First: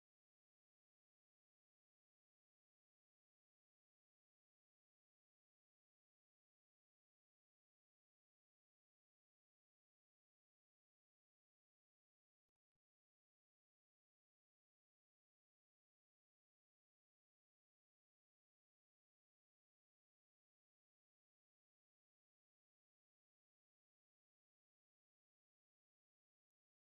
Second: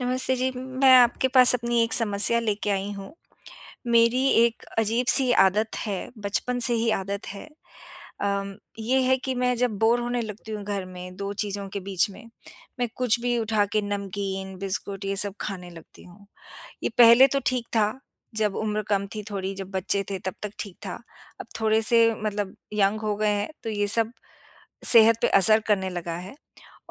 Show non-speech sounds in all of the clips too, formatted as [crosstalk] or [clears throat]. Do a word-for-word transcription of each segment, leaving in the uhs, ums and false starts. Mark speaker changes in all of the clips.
Speaker 1: नमस्ते जी, मैं आपके पास अपनी एक समस्या लेके आई हूँ। मेरी एक अजीब-सी आदत है, बचपन से ही आदत है। अम, ये है कि मैं जब बोर होने लगती हूँ घर में दो चीज़ों के बीच में, मैं कुछ भी उठा के नमकीन, बिस्कुट ये सब खाने लगती हूँ। ये पहले तो ठीक था, जब उम्र कम थी थोड़ी, जब बच्चे थे तब तक ठीक था। अब थोड़े से मतलब यंग हो गए हैं, तो ये सब सेहत पे असर करने लगा है।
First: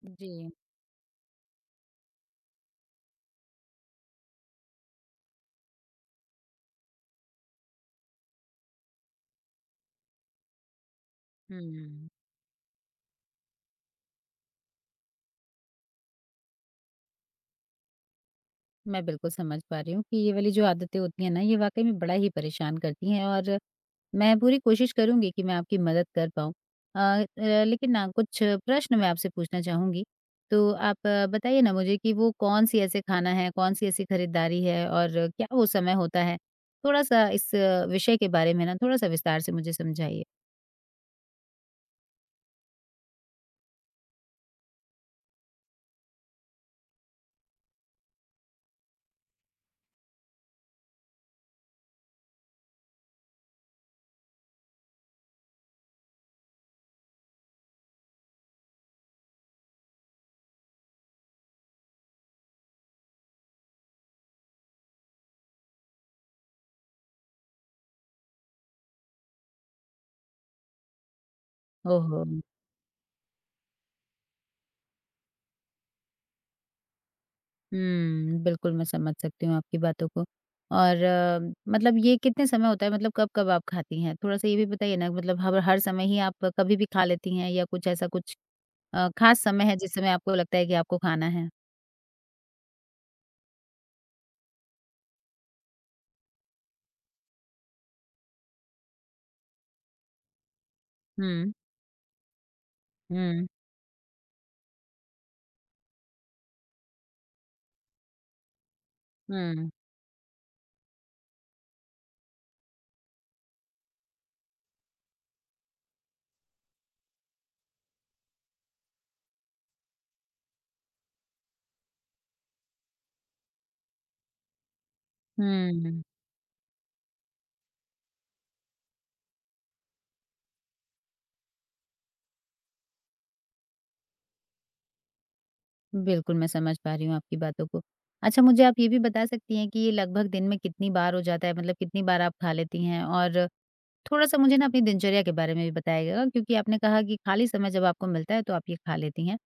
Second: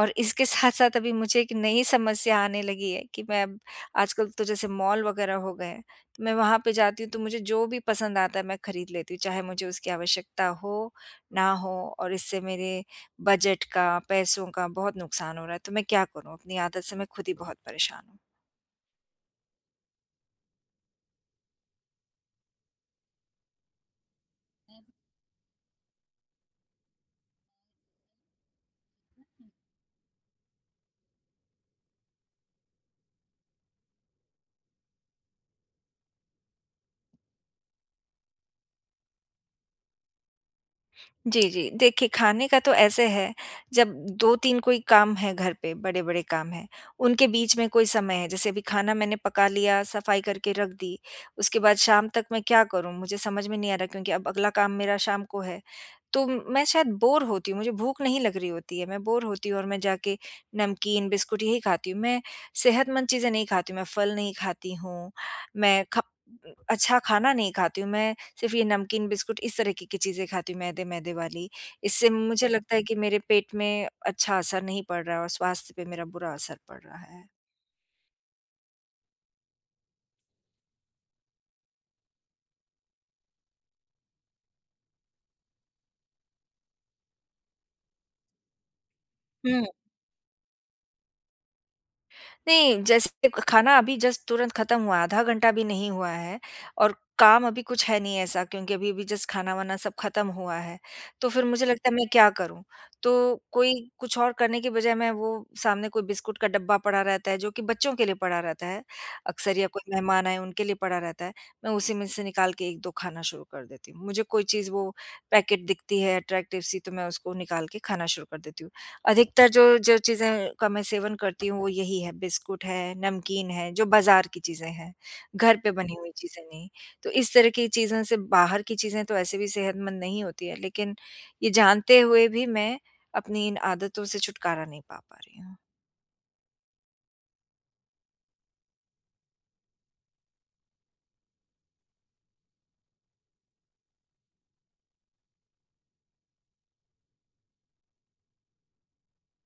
Speaker 1: और इसके
Speaker 2: जी,
Speaker 1: साथ-साथ अभी मुझे एक नई समस्या आने लगी है कि मैं अब आजकल तो जैसे मॉल वगैरह हो गए हैं, तो मैं वहाँ पे जाती हूँ तो मुझे जो भी पसंद आता है मैं खरीद लेती हूँ, चाहे मुझे उसकी आवश्यकता हो, ना हो
Speaker 2: हुँ।
Speaker 1: और इससे मेरे बजट का, पैसों का बहुत नुकसान हो रहा है, तो मैं क्या करूँ? अपनी आदत से मैं खुद ही बहुत परेशान हूँ।
Speaker 2: मैं बिल्कुल समझ पा रही हूँ कि ये वाली जो आदतें होती हैं ना, ये वाक़ई में बड़ा ही परेशान करती हैं और मैं पूरी कोशिश करूँगी कि मैं आपकी मदद कर पाऊँ। अ अ, लेकिन ना कुछ प्रश्न मैं आपसे पूछना चाहूँगी, तो आप अ, बताइए ना मुझे कि वो कौन-सी ऐसे खाना है, कौन-सी ऐसी खरीदारी है और क्या वो समय होता है? थोड़ा-सा इस अ, विषय के बारे में ना थोड़ा-सा विस्तार से मुझे समझाइए।
Speaker 1: जी, जी। देखिए, खाने का तो ऐसे है, जब दो तीन कोई काम है घर पे, बड़े-बड़े काम हैं, उनके बीच में कोई समय है, जैसे अभी खाना मैंने पका लिया, सफाई करके रख दी, उसके बाद शाम तक मैं क्या करूँ? मुझे समझ में नहीं आ रहा क्योंकि अब अगला काम मेरा शाम को है। तो म- मैं शायद बोर होती हूँ, मुझे भूख नहीं लग रही होती है, मैं बोर होती हूँ और मैं जाके नमकीन, बिस्कुट यही खाती हूँ। मैं सेहतमंद चीज़ें नहीं खाती हूँ, मैं फल नहीं खाती हूँ, मैं ख अच्छा खाना नहीं खाती हूँ, मैं सिर्फ़ ये नमकीन, बिस्कुट इस तरीके की की चीज़ें खाती हूँ, मैदे-मैदे वाली। इससे
Speaker 2: ओहो!
Speaker 1: मुझे लगता है कि मेरे पेट में अच्छा असर नहीं पड़ रहा है और स्वास्थ्य पे मेरा बुरा असर पड़ रहा है।
Speaker 2: हुँ, बिल्कुल मैं समझ सकती हूँ आपकी बातों को और अ, मतलब ये कितने समय होता है मतलब कब-कब आप खाती हैं? थोड़ा-सा ये भी बताइए ना मतलब हर हर समय ही आप कभी भी खा लेती हैं या कुछ ऐसा कुछ अ, ख़ास समय है जिस समय आपको लगता है कि आपको खाना है?
Speaker 1: नहीं, जैसे क खाना अभी जस्ट तुरंत खत्म हुआ है, आधा घंटा भी नहीं हुआ है और काम अभी कुछ है नहीं ऐसा क्योंकि अभी-अभी जस्ट खाना-वाना सब खत्म हुआ है। तो फिर
Speaker 2: हुँ,
Speaker 1: मुझे लगता है मैं क्या करूँ? तो
Speaker 2: हुँ,
Speaker 1: कोई कुछ और करने की बजाय मैं वो सामने कोई बिस्कुट का डब्बा पड़ा रहता है जो कि बच्चों के लिए पड़ा रहता है अक्सर या
Speaker 2: हुँ,
Speaker 1: कोई मेहमान आए उनके लिए पड़ा रहता है। मैं उसी में से निकाल के एक दो खाना शुरू कर देती हूँ। मुझे कोई चीज़ वो पैकेट दिखती है अट्रैक्टिव सी तो मैं उसको निकाल के खाना शुरू कर देती हूँ। अधिकतर जो जो चीज़ें का मैं सेवन करती हूँ वो यही है, बिस्कुट है, नमकीन है, जो बाज़ार की चीज़ें हैं, घर पे बनी
Speaker 2: हुँ,
Speaker 1: हुई चीज़ें नहीं। तो इस तरह की चीज़ों से बाहर की चीज़ें तो ऐसे भी सेहतमंद नहीं होती है, लेकिन ये जानते हुए भी मैं अपनी इन आदतों से छुटकारा नहीं पा पा रही हूँ।
Speaker 2: बिल्कुल मैं समझ पा रही हूँ आपकी बातों को। अच्छा मुझे आप ये भी बता सकती हैं कि ये लगभग दिन में कितनी बार हो जाता है? मतलब कितनी बार आप खा लेती हैं? और थोड़ा-सा मुझे ना अपनी दिनचर्या के बारे में भी बताइएगा क्योंकि आपने कहा कि खाली समय जब आपको मिलता है तो आप ये खा लेती हैं।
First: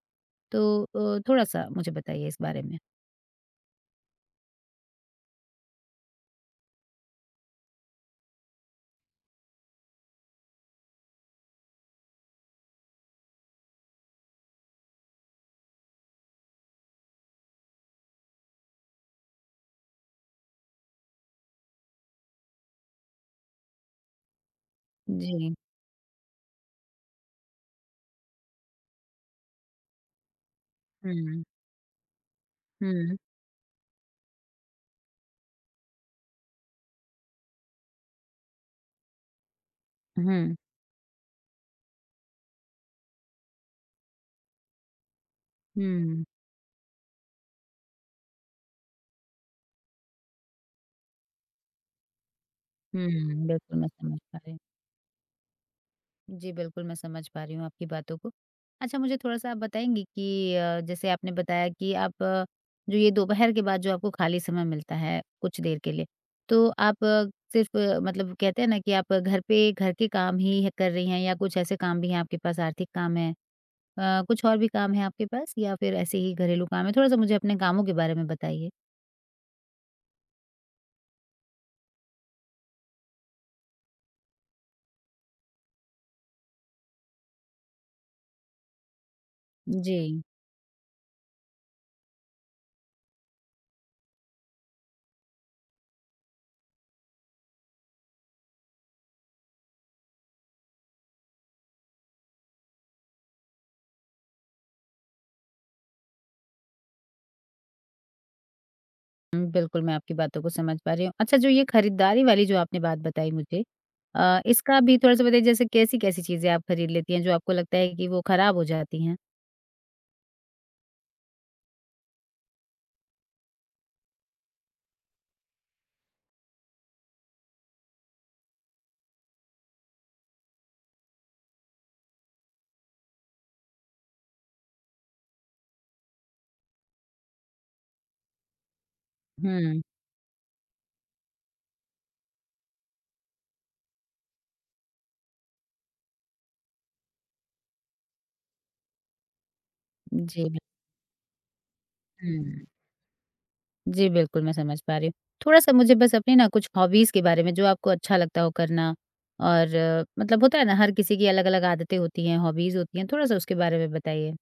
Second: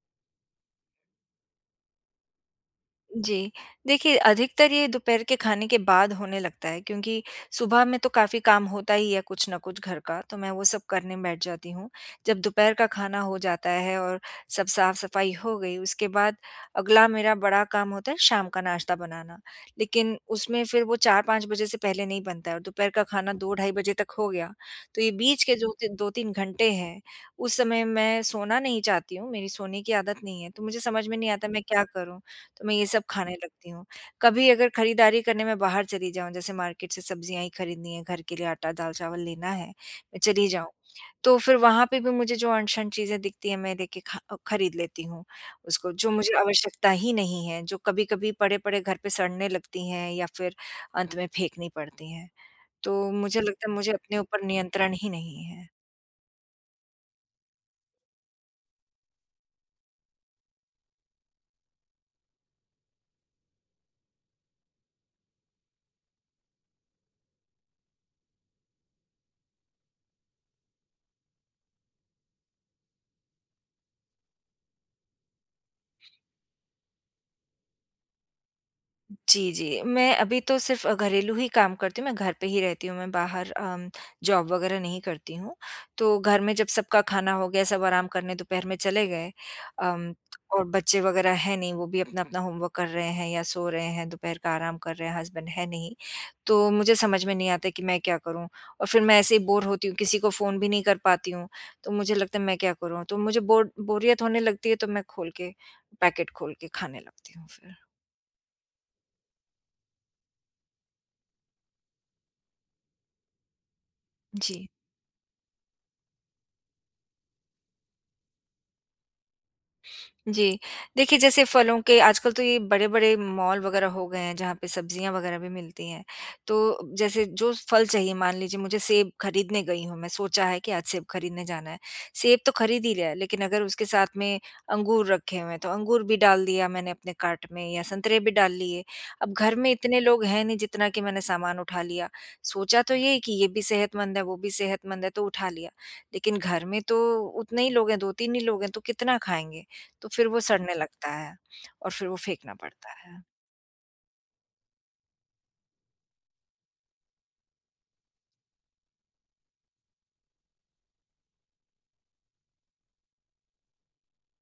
Speaker 2: तो अ, थोड़ा-सा मुझे बताइए इस बारे में?
Speaker 1: जी। देखिए, अधिकतर ये दोपहर के खाने के बाद होने लगता है क्योंकि सुबह में तो काफ़ी काम होता ही है कुछ न कुछ घर का, तो मैं वो सब करने बैठ जाती हूँ। जब दोपहर का खाना हो जाता है और सब साफ-सफाई हो गई, उसके बाद अगला मेरा बड़ा काम होता है शाम का नाश्ता बनाना। लेकिन उसमें फिर वो चार पाँच बजे से पहले नहीं बनता है और दोपहर का खाना दो ढाई बजे तक हो गया, तो ये बीच के
Speaker 2: जी।
Speaker 1: जो ति दो तीन घंटे हैं, उस समय मैं सोना नहीं चाहती हूँ, मेरी सोने की आदत नहीं है, तो मुझे समझ में नहीं
Speaker 2: हुँ,
Speaker 1: आता मैं क्या करूँ? तो मैं ये सब
Speaker 2: हुँ,
Speaker 1: खाने लगती हूँ। कभी अगर खरीदारी करने मैं बाहर चली जाऊँ, जैसे मार्केट से सब्जियाँ ही खरीदनी है, घर के लिए आटा, दाल-चावल लेना है, मैं चली
Speaker 2: हुँ,
Speaker 1: जाऊँ, तो फिर वहाँ पे भी मुझे जो अनछन चीज़ें दिखती हैं, मैं लेके खा अ, खरीद लेती हूँ उसको, जो
Speaker 2: हुँ,
Speaker 1: मुझे आवश्यकता ही नहीं है, जो कभी-कभी पड़े-पड़े घर पे सड़ने लगती हैं या फिर अंत में फेंकनी पड़ती हैं। तो मुझे
Speaker 2: हुँ,
Speaker 1: लगता है
Speaker 2: बिल्कुल मैं
Speaker 1: मुझे अपने
Speaker 2: समझ पा
Speaker 1: ऊपर
Speaker 2: रही हूँ।
Speaker 1: नियंत्रण ही नहीं है।
Speaker 2: जी, बिल्कुल मैं समझ पा रही हूँ आपकी बातों को। अच्छा मुझे थोड़ा-सा आप बताएँगी कि अ, जैसे आपने बताया कि आप अ, जो ये दोपहर के बाद जो आपको खाली समय मिलता है कुछ देर के लिए, तो आप सिर्फ़ मतलब कहते हैं ना कि आप घर पे घर के काम ही है- कर रही हैं या कुछ ऐसे काम भी हैं आपके पास आर्थिक काम हैं? अ, कुछ और भी काम है आपके पास या फिर ऐसे ही घरेलू काम है? थोड़ा-सा मुझे अपने कामों के बारे में बताइए।
Speaker 1: जी, जी। मैं अभी तो सिर्फ़ घरेलू ही काम करती हूँ, मैं घर पे ही रहती हूँ, मैं बाहर अम, जॉब वग़ैरह नहीं करती हूँ। तो घर में जब सबका खाना हो गया, सब आराम करने दोपहर में चले गए
Speaker 2: जी।
Speaker 1: अम, और बच्चे वग़ैरह हैं नहीं, वो भी अपना-अपना होमवर्क कर रहे हैं या सो रहे हैं, दोपहर का आराम कर रहे हैं, हस्बैंड है नहीं। तो मुझे समझ में नहीं आता कि मैं क्या करूँ? और फिर मैं ऐसे ही बोर होती हूँ, किसी को फ़ोन भी नहीं कर पाती हूँ, तो मुझे लगता है मैं क्या करूँ? तो मुझे बोर बोरियत होने लगती है, तो मैं खोल के पैकेट खोल के खाने लगती हूँ फिर।
Speaker 2: हुँ, बिल्कुल मैं आपकी बातों को समझ पा रही हूँ। अच्छा जो ये खरीदारी वाली जो आपने बात बताई मुझे अ,
Speaker 1: जी।
Speaker 2: इसका भी थोड़ा-सा बताइए जैसे कैसी-कैसी चीज़ें आप खरीद लेती हैं जो आपको लगता है कि वो खराब हो जाती हैं?
Speaker 1: जी। देखिए, जैसे फलों के आजकल तो ये बड़े-बड़े मॉल वगैरह हो गए हैं, जहाँ पे सब्जियाँ वगैरह भी मिलती हैं। तो जैसे जो फल चाहिए, मान लीजिए मुझे सेब खरीदने गई हूँ मैं, सोचा है कि आज सेब खरीदने जाना है। सेब तो खरीद ही लिया है, लेकिन अगर उसके साथ में अंगूर रखे हुए हैं, तो अंगूर भी डाल दिया मैंने अपने कार्ट में या संतरे भी डाल लिए। अब घर में
Speaker 2: हुँ,
Speaker 1: इतने लोग हैं नहीं जितना कि मैंने सामान उठा लिया। सोचा तो ये कि ये भी सेहतमंद है, वो भी सेहतमंद है, तो उठा लिया। लेकिन घर में तो उतने ही लोग हैं, दो तीन ही लोग हैं, तो कितना खाएँगे? तो फिर वो
Speaker 2: जी, बिल
Speaker 1: सड़ने लगता है और फिर वो फेंकना
Speaker 2: हुँ।
Speaker 1: पड़ता है।
Speaker 2: जी, बिल्कुल मैं समझ पा रही हूँ। थोड़ा-सा मुझे बस अपनी ना कुछ हॉबीज़ के बारे में जो आपको अच्छा लगता हो करना और अ, मतलब होता है ना हर किसी की अलग-अलग आदतें होती हैं, हॉबीज़ होती हैं, थोड़ा-सा उसके बारे में बताइए?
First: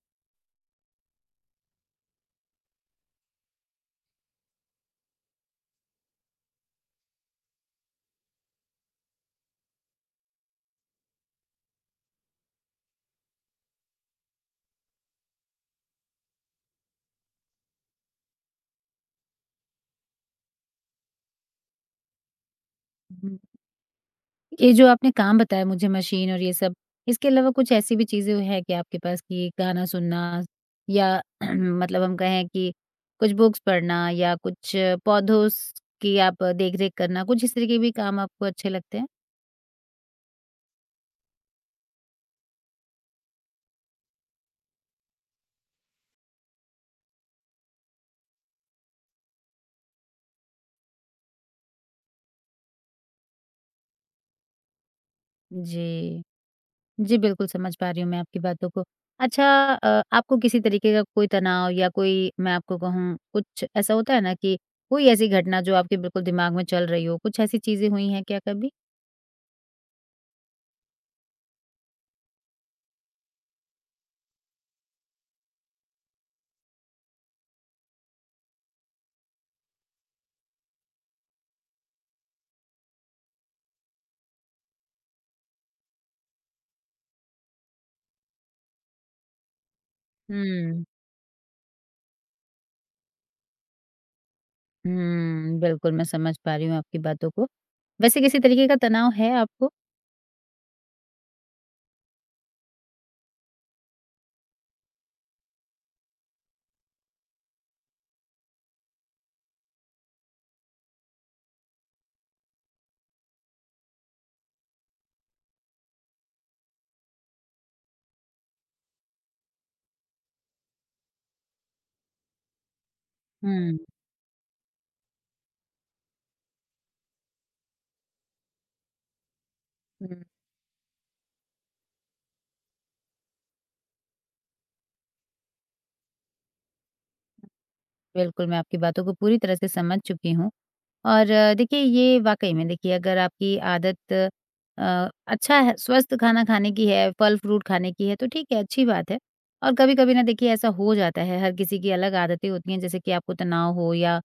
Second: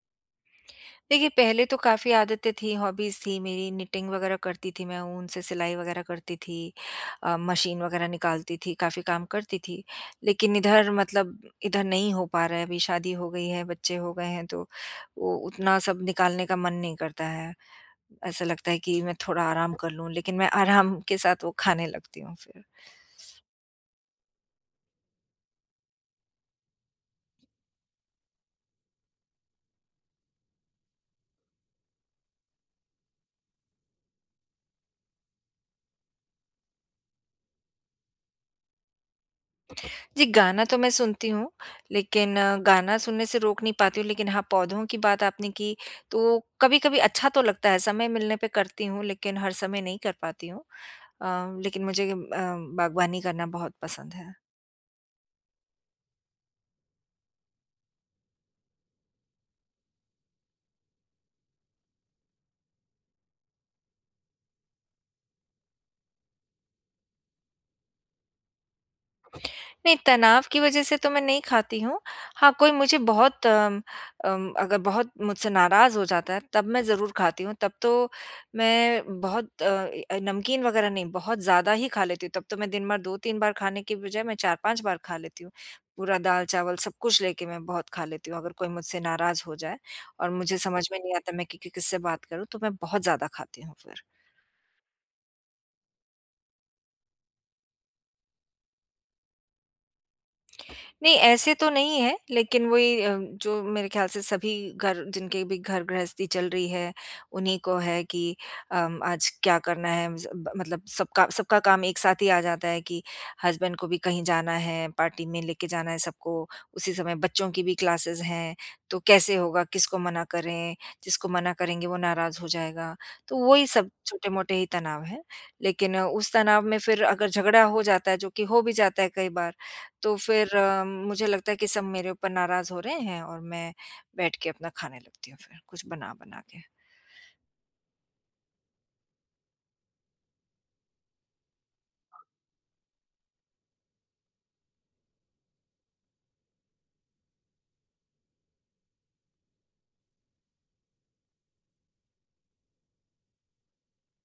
Speaker 1: देखिए, पहले तो काफ़ी आदतें थी, हॉबीज़ थी मेरी निटिंग वगैरह करती थी मैं, ऊन से सिलाई वगैरह करती थी अ, मशीन वगैरह निकालती थी, काफ़ी काम करती थी। लेकिन इधर मतलब इधर नहीं हो पा रहा है, अभी शादी हो गई है, बच्चे हो गए हैं तो वो उतना सब निकालने का मन नहीं करता है। ऐसा लगता है कि मैं थोड़ा आराम कर लूँ, लेकिन मैं आराम के साथ वो खाने लगती हूँ फिर।
Speaker 2: ये जो आपने काम बताया मुझे मशीन और ये सब, इसके अलावा कुछ ऐसी भी चीज़ें हैं क्या आपके पास कि गाना सुनना या [clears throat] मतलब हम कहें कि कुछ बुक्स पढ़ना या कुछ पौधों स की आप देख-रेख करना, कुछ इस तरह के भी काम आपको अच्छे लगते हैं?
Speaker 1: जी, गाना तो मैं सुनती हूँ, लेकिन अ, गाना सुनने से रोक नहीं पाती हूँ, लेकिन हाँ, पौधों की बात आपने की, तो कभी-कभी अच्छा तो लगता है, समय मिलने पे करती हूँ, लेकिन हर समय नहीं कर पाती हूँ। अ, लेकिन मुझे अ, बागवानी करना बहुत पसंद है।
Speaker 2: जी। जी, बिल्कुल समझ पा रही हूँ मैं आपकी बातों को। अच्छा अ, आपको किसी तरीके का कोई तनाव या कोई मैं आपको कहूँ कुछ ऐसा होता है ना कि कोई ऐसी घटना जो आपके बिल्कुल दिमाग में चल रही हो, कुछ ऐसी चीज़ें हुई हैं क्या कभी?
Speaker 1: नहीं, तनाव की वज़ह से तो मैं नहीं खाती हूँ। हाँ, कोई मुझे बहुत अम अम, अगर बहुत मुझसे नाराज़ हो जाता है, तब मैं ज़रूर खाती हूँ। तब तो मैं बहुत अ, अ, नमकीन वग़ैरह नहीं, बहुत ज़्यादा ही खा लेती हूँ। तब तो मैं दिन भर दो तीन बार खाने की बजाय मैं चार पाँच बार खा लेती हूँ। पूरा दाल-चावल सब कुछ लेके मैं बहुत खा लेती हूँ। अगर कोई मुझसे नाराज़ हो जाए और मुझे
Speaker 2: हुँ।
Speaker 1: समझ में नहीं आता मैं कि कि किससे बात करूँ, तो मैं बहुत ज़्यादा खाती हूँ फिर।
Speaker 2: हुँ, बिल्कुल मैं समझ पा रही हूँ आपकी बातों को। वैसे किसी तरीके का तनाव है आपको?
Speaker 1: नहीं, ऐसे तो नहीं है, लेकिन वही अ, जो मेरे ख़्याल से सभी घर जिनके भी घर गृहस्थी चल रही है, उन्हीं को है कि अम, आज क्या करना है ज़ ब मतलब सबका सबका काम एक साथ ही आ जाता है कि हस्बैंड को भी कहीं जाना है, पार्टी में लेके जाना है सबको, उसी समय बच्चों की भी क्लासेस हैं, तो कैसे होगा, किसको मना करें? जिसको मना करेंगे वो नाराज़ हो जाएगा, तो वही
Speaker 2: हुँ,
Speaker 1: सब छोटे-मोटे ही तनाव हैं। लेकिन अ, उस तनाव में फिर अगर झगड़ा हो जाता है, जो कि हो भी जाता है कई बार तो
Speaker 2: हुँ,
Speaker 1: फिर अ, मुझे लगता है कि सब मेरे ऊपर नाराज़ हो रहे हैं और मैं बैठ के अपना खाने लगती हूँ फिर, कुछ बना-बना के।
Speaker 2: बिल्कुल मैं आपकी बातों को पूरी तरह से समझ चुकी हूँ। और अ, देखिए ये वाक़ई में देखिए अगर आपकी आदत अ, अच्छा है स्वस्थ खाना खाने की है, फल-फ्रूट खाने की है तो ठीक है, अच्छी बात है। और कभी-कभी ना देखिए ऐसा हो जाता है, हर किसी की अलग आदतें होती हैं जैसे कि आपको तनाव हो या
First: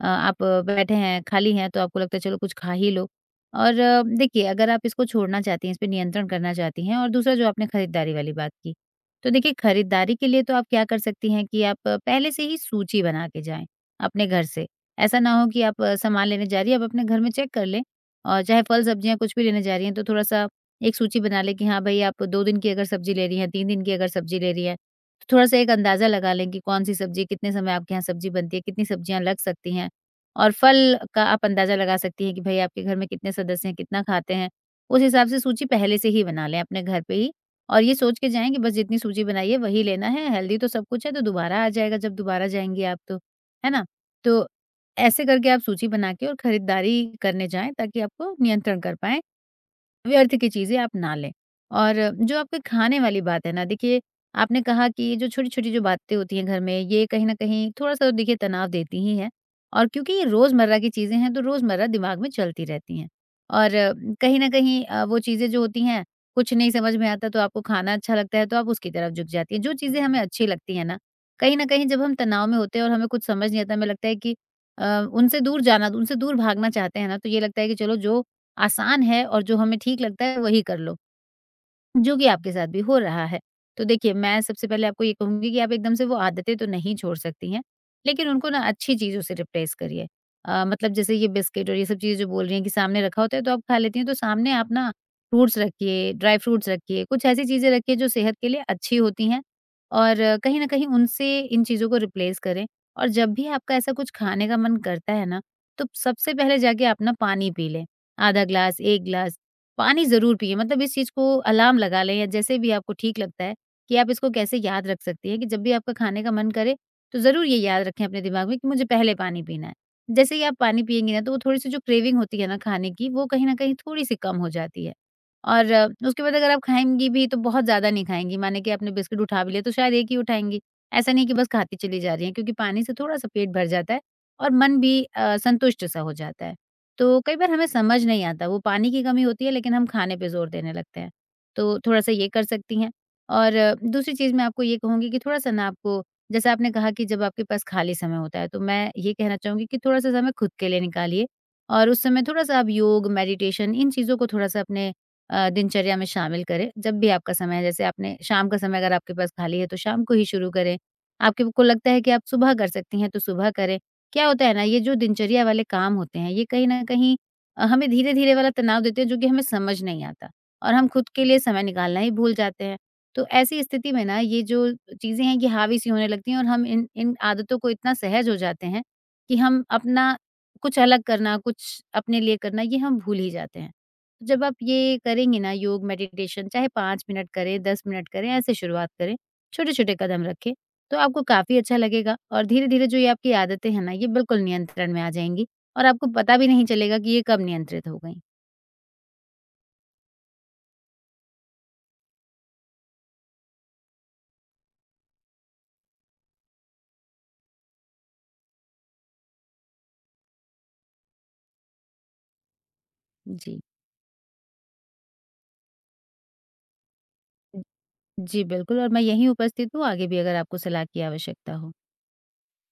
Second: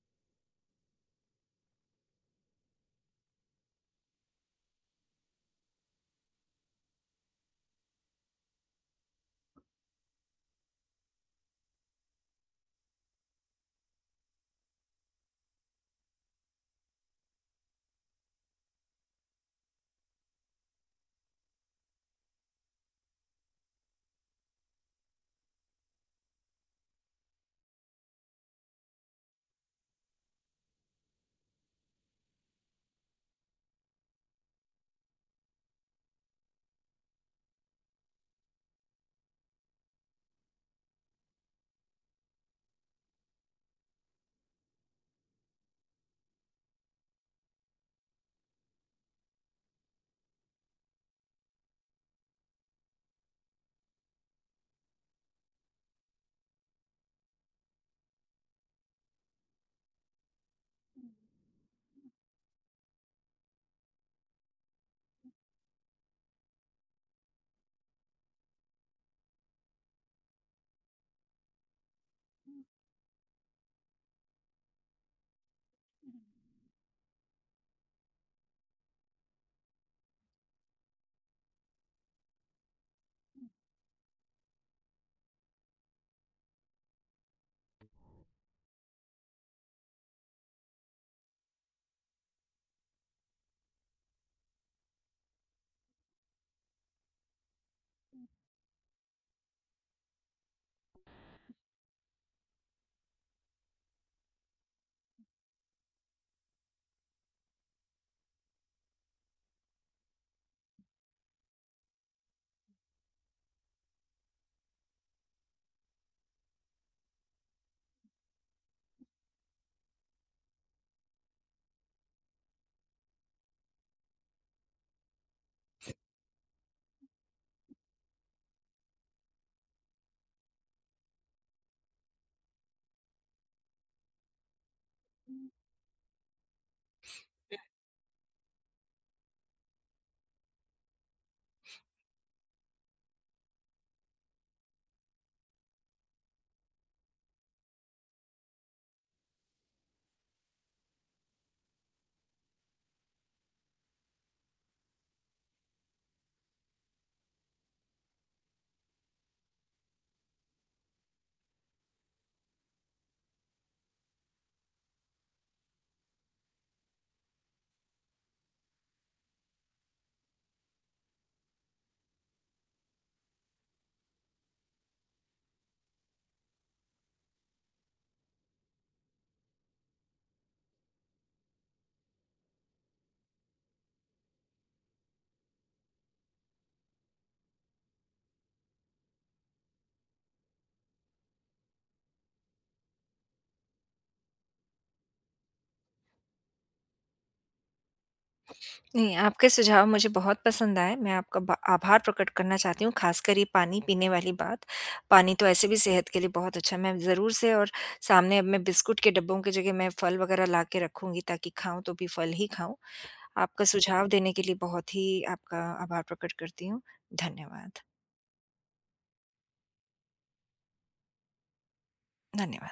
Speaker 2: अ, आप बैठे हैं, खाली हैं तो आपको लगता है चलो कुछ खा ही लो। और अ, देखिए अगर आप इसको छोड़ना चाहती हैं, इस पे नियंत्रण करना चाहती हैं और दूसरा जो आपने खरीदारी वाली बात की, तो देखिए खरीदारी के लिए तो आप क्या कर सकती हैं कि आप पहले से ही सूची बना के जाएँ अपने घर से। ऐसा ना हो कि आप अ, सामान लेने जा रही हैं, आप अपने घर में चेक कर लें और चाहे फल-सब्जियाँ कुछ भी लेने जा रही हैं, तो थोड़ा-सा एक सूची बना लें कि हाँ भई, आप दो दिन की अगर सब्ज़ी ले रही हैं, तीन दिन की अगर सब्ज़ी ले रही हैं, तो थोड़ा-सा एक अंदाज़ा लगा लें कि कौन-सी सब्ज़ी कितने समय आपके यहाँ सब्ज़ी बनती है, कितनी सब्ज़ियाँ लग सकती हैं। और फल का आप अंदाज़ा लगा सकती हैं कि भई, आपके घर में कितने सदस्य हैं, कितना खाते हैं, उस हिसाब से सूची पहले से ही बना लें अपने घर पे ही। और ये सोच के जाएँ कि बस जितनी सूची बनाई है, वही लेना है, हेल्दी तो सब कुछ है, तो दोबारा आ जाएगा जब दोबारा जाएँगी आप तो, है ना? तो ऐसे करके आप सूची बना के और खरीदारी करने जाएँ ताकि आपको नियंत्रण कर पाएँ व्यर्थ की चीज़ें आप ना लें। और जो आपके खाने वाली बात है ना, देखिए आपने कहा कि ये जो छोटी-छोटी जो बातें होती हैं घर में, ये कहीं न कहीं थोड़ा-सा तो देखिए तनाव देती ही हैं और क्योंकि ये रोज़मर्रा की चीज़ें हैं, तो रोज़मर्रा दिमाग में चलती रहती हैं। और अ, कहीं न कहीं अ, वो चीज़ें जो होती हैं, कुछ नहीं समझ में आता तो आपको खाना अच्छा लगता है, तो आप उसकी तरफ झुक जाती हैं। जो चीज़ें हमें अच्छी लगती हैं ना, कहीं न कहीं जब हम तनाव में होते हैं और हमें कुछ समझ नहीं आता, हमें लगता है कि अ, उनसे दूर जाना, उनसे दूर भागना चाहते हैं ना, तो ये लगता है कि चलो जो आसान है और जो हमें ठीक लगता है वही कर लो। जो कि आपके साथ भी हो रहा है। तो देखिए, मैं सबसे पहले आपको ये कहूँगी कि आप एकदम से वो आदतें तो नहीं छोड़ सकती हैं, लेकिन उनको ना अच्छी चीज़ों से रिप्लेस करिए। अ, मतलब जैसे ये बिस्किट और ये सब चीज़ें जो बोल रही हैं कि सामने रखा होता है तो आप खा लेती हैं, तो सामने आप ना फ्रूट्स रखिए, ड्राई फ्रूट्स रखिए, कुछ ऐसी चीज़ें रखिए जो सेहत के लिए अच्छी होती हैं और अ, कहीं न कहीं उनसे इन चीज़ों को रिप्लेस करें। और जब भी आपका ऐसा कुछ खाने का मन करता है ना, तो सबसे पहले जाके आप ना पानी पी लें, आधा ग्लास, एक ग्लास पानी ज़रूर पिएँ, मतलब इस चीज़ को अलार्म लगा लें या जैसे भी आपको ठीक लगता है कि आप इसको कैसे याद रख सकती हैं कि जब भी आपका खाने का मन करे, तो ज़रूर ये याद रखें अपने दिमाग में कि मुझे पहले पानी पीना है। जैसे ही आप पानी पिएँगी ना, तो वो थोड़ी-सी जो क्रेविंग होती है ना खाने की, वो कहीं न कहीं थोड़ी-सी कम हो जाती है। और अ, उसके बाद अगर आप खाएँगी भी, तो बहुत ज़्यादा नहीं खाएँगी, माने कि आपने बिस्किट उठा भी लिया, तो शायद एक ही उठाएँगी। ऐसा नहीं कि बस खाती चली जा रही हैं क्योंकि पानी से थोड़ा-सा पेट भर जाता है और मन भी अ, संतुष्ट-सा हो जाता है। तो कई बार हमें समझ नहीं आता वो पानी की कमी होती है लेकिन हम खाने पे ज़ोर देने लगते हैं। तो थोड़ा-सा ये कर सकती हैं और अ, दूसरी चीज़ मैं आपको ये कहूँगी कि थोड़ा-सा ना आपको जैसे आपने कहा कि जब आपके पास खाली समय होता है, तो मैं ये कहना चाहूँगी कि थोड़ा-सा समय खुद के लिए निकालिए और उस समय थोड़ा-सा आप योग, मेडिटेशन इन चीज़ों को थोड़ा-सा अपने अ, दिनचर्या में शामिल करें, जब भी आपका समय है। जैसे आपने शाम का समय अगर आपके पास खाली है, तो शाम को ही शुरू करें। आपके को लगता है कि आप सुबह कर सकती हैं, तो सुबह करें। क्या होता है ना, ये जो दिनचर्या वाले काम होते हैं, ये कहीं न कहीं अ, हमें धीरे-धीरे वाला तनाव देते हैं, जो कि हमें समझ नहीं आता और हम खुद के लिए समय निकालना ही भूल जाते हैं। तो ऐसी स्थिति में ना, ये जो चीज़ें हैं, ये हावी-सी होने लगती हैं और हम इन इन आदतों को इतना सहज हो जाते हैं कि हम अपना कुछ अलग करना, कुछ अपने लिए करना, ये हम भूल ही जाते हैं। तो जब आप ये करेंगे ना योग, मेडिटेशन, चाहे पाँच मिनट करें, दस मिनट करें, ऐसे शुरुआत करें, छोटे-छोटे कदम रखें तो आपको काफ़ी अच्छा लगेगा और धीरे-धीरे जो ये आपकी आदतें हैं ना, ये बिल्कुल नियंत्रण में आ जाएँगी और आपको पता भी नहीं चलेगा कि ये कब नियंत्रित हो गईं।
Speaker 1: नहीं, आपके सुझाव मुझे बहुत पसंद आए, मैं आपका बा आभार प्रकट करना चाहती हूँ, ख़ासकर ये पानी पीने वाली बात। पानी तो ऐसे भी सेहत के लिए बहुत अच्छा है, मैं ज़रूर से और सामने अब मैं बिस्कुट के डब्बों की जगह मैं फल वग़ैरह ला के रखूँगी ताकि खाऊँ तो भी फल ही खाऊँ।
Speaker 2: जी।
Speaker 1: आपका सुझाव देने के लिए बहुत ही आपका आभार प्रकट करती हूँ। धन्यवाद।
Speaker 2: जी, बिल्कुल और मैं यहीं उपस्थित हूँ, आगे भी अगर आपको सलाह की आवश्यकता हो।
Speaker 1: धन्यवाद।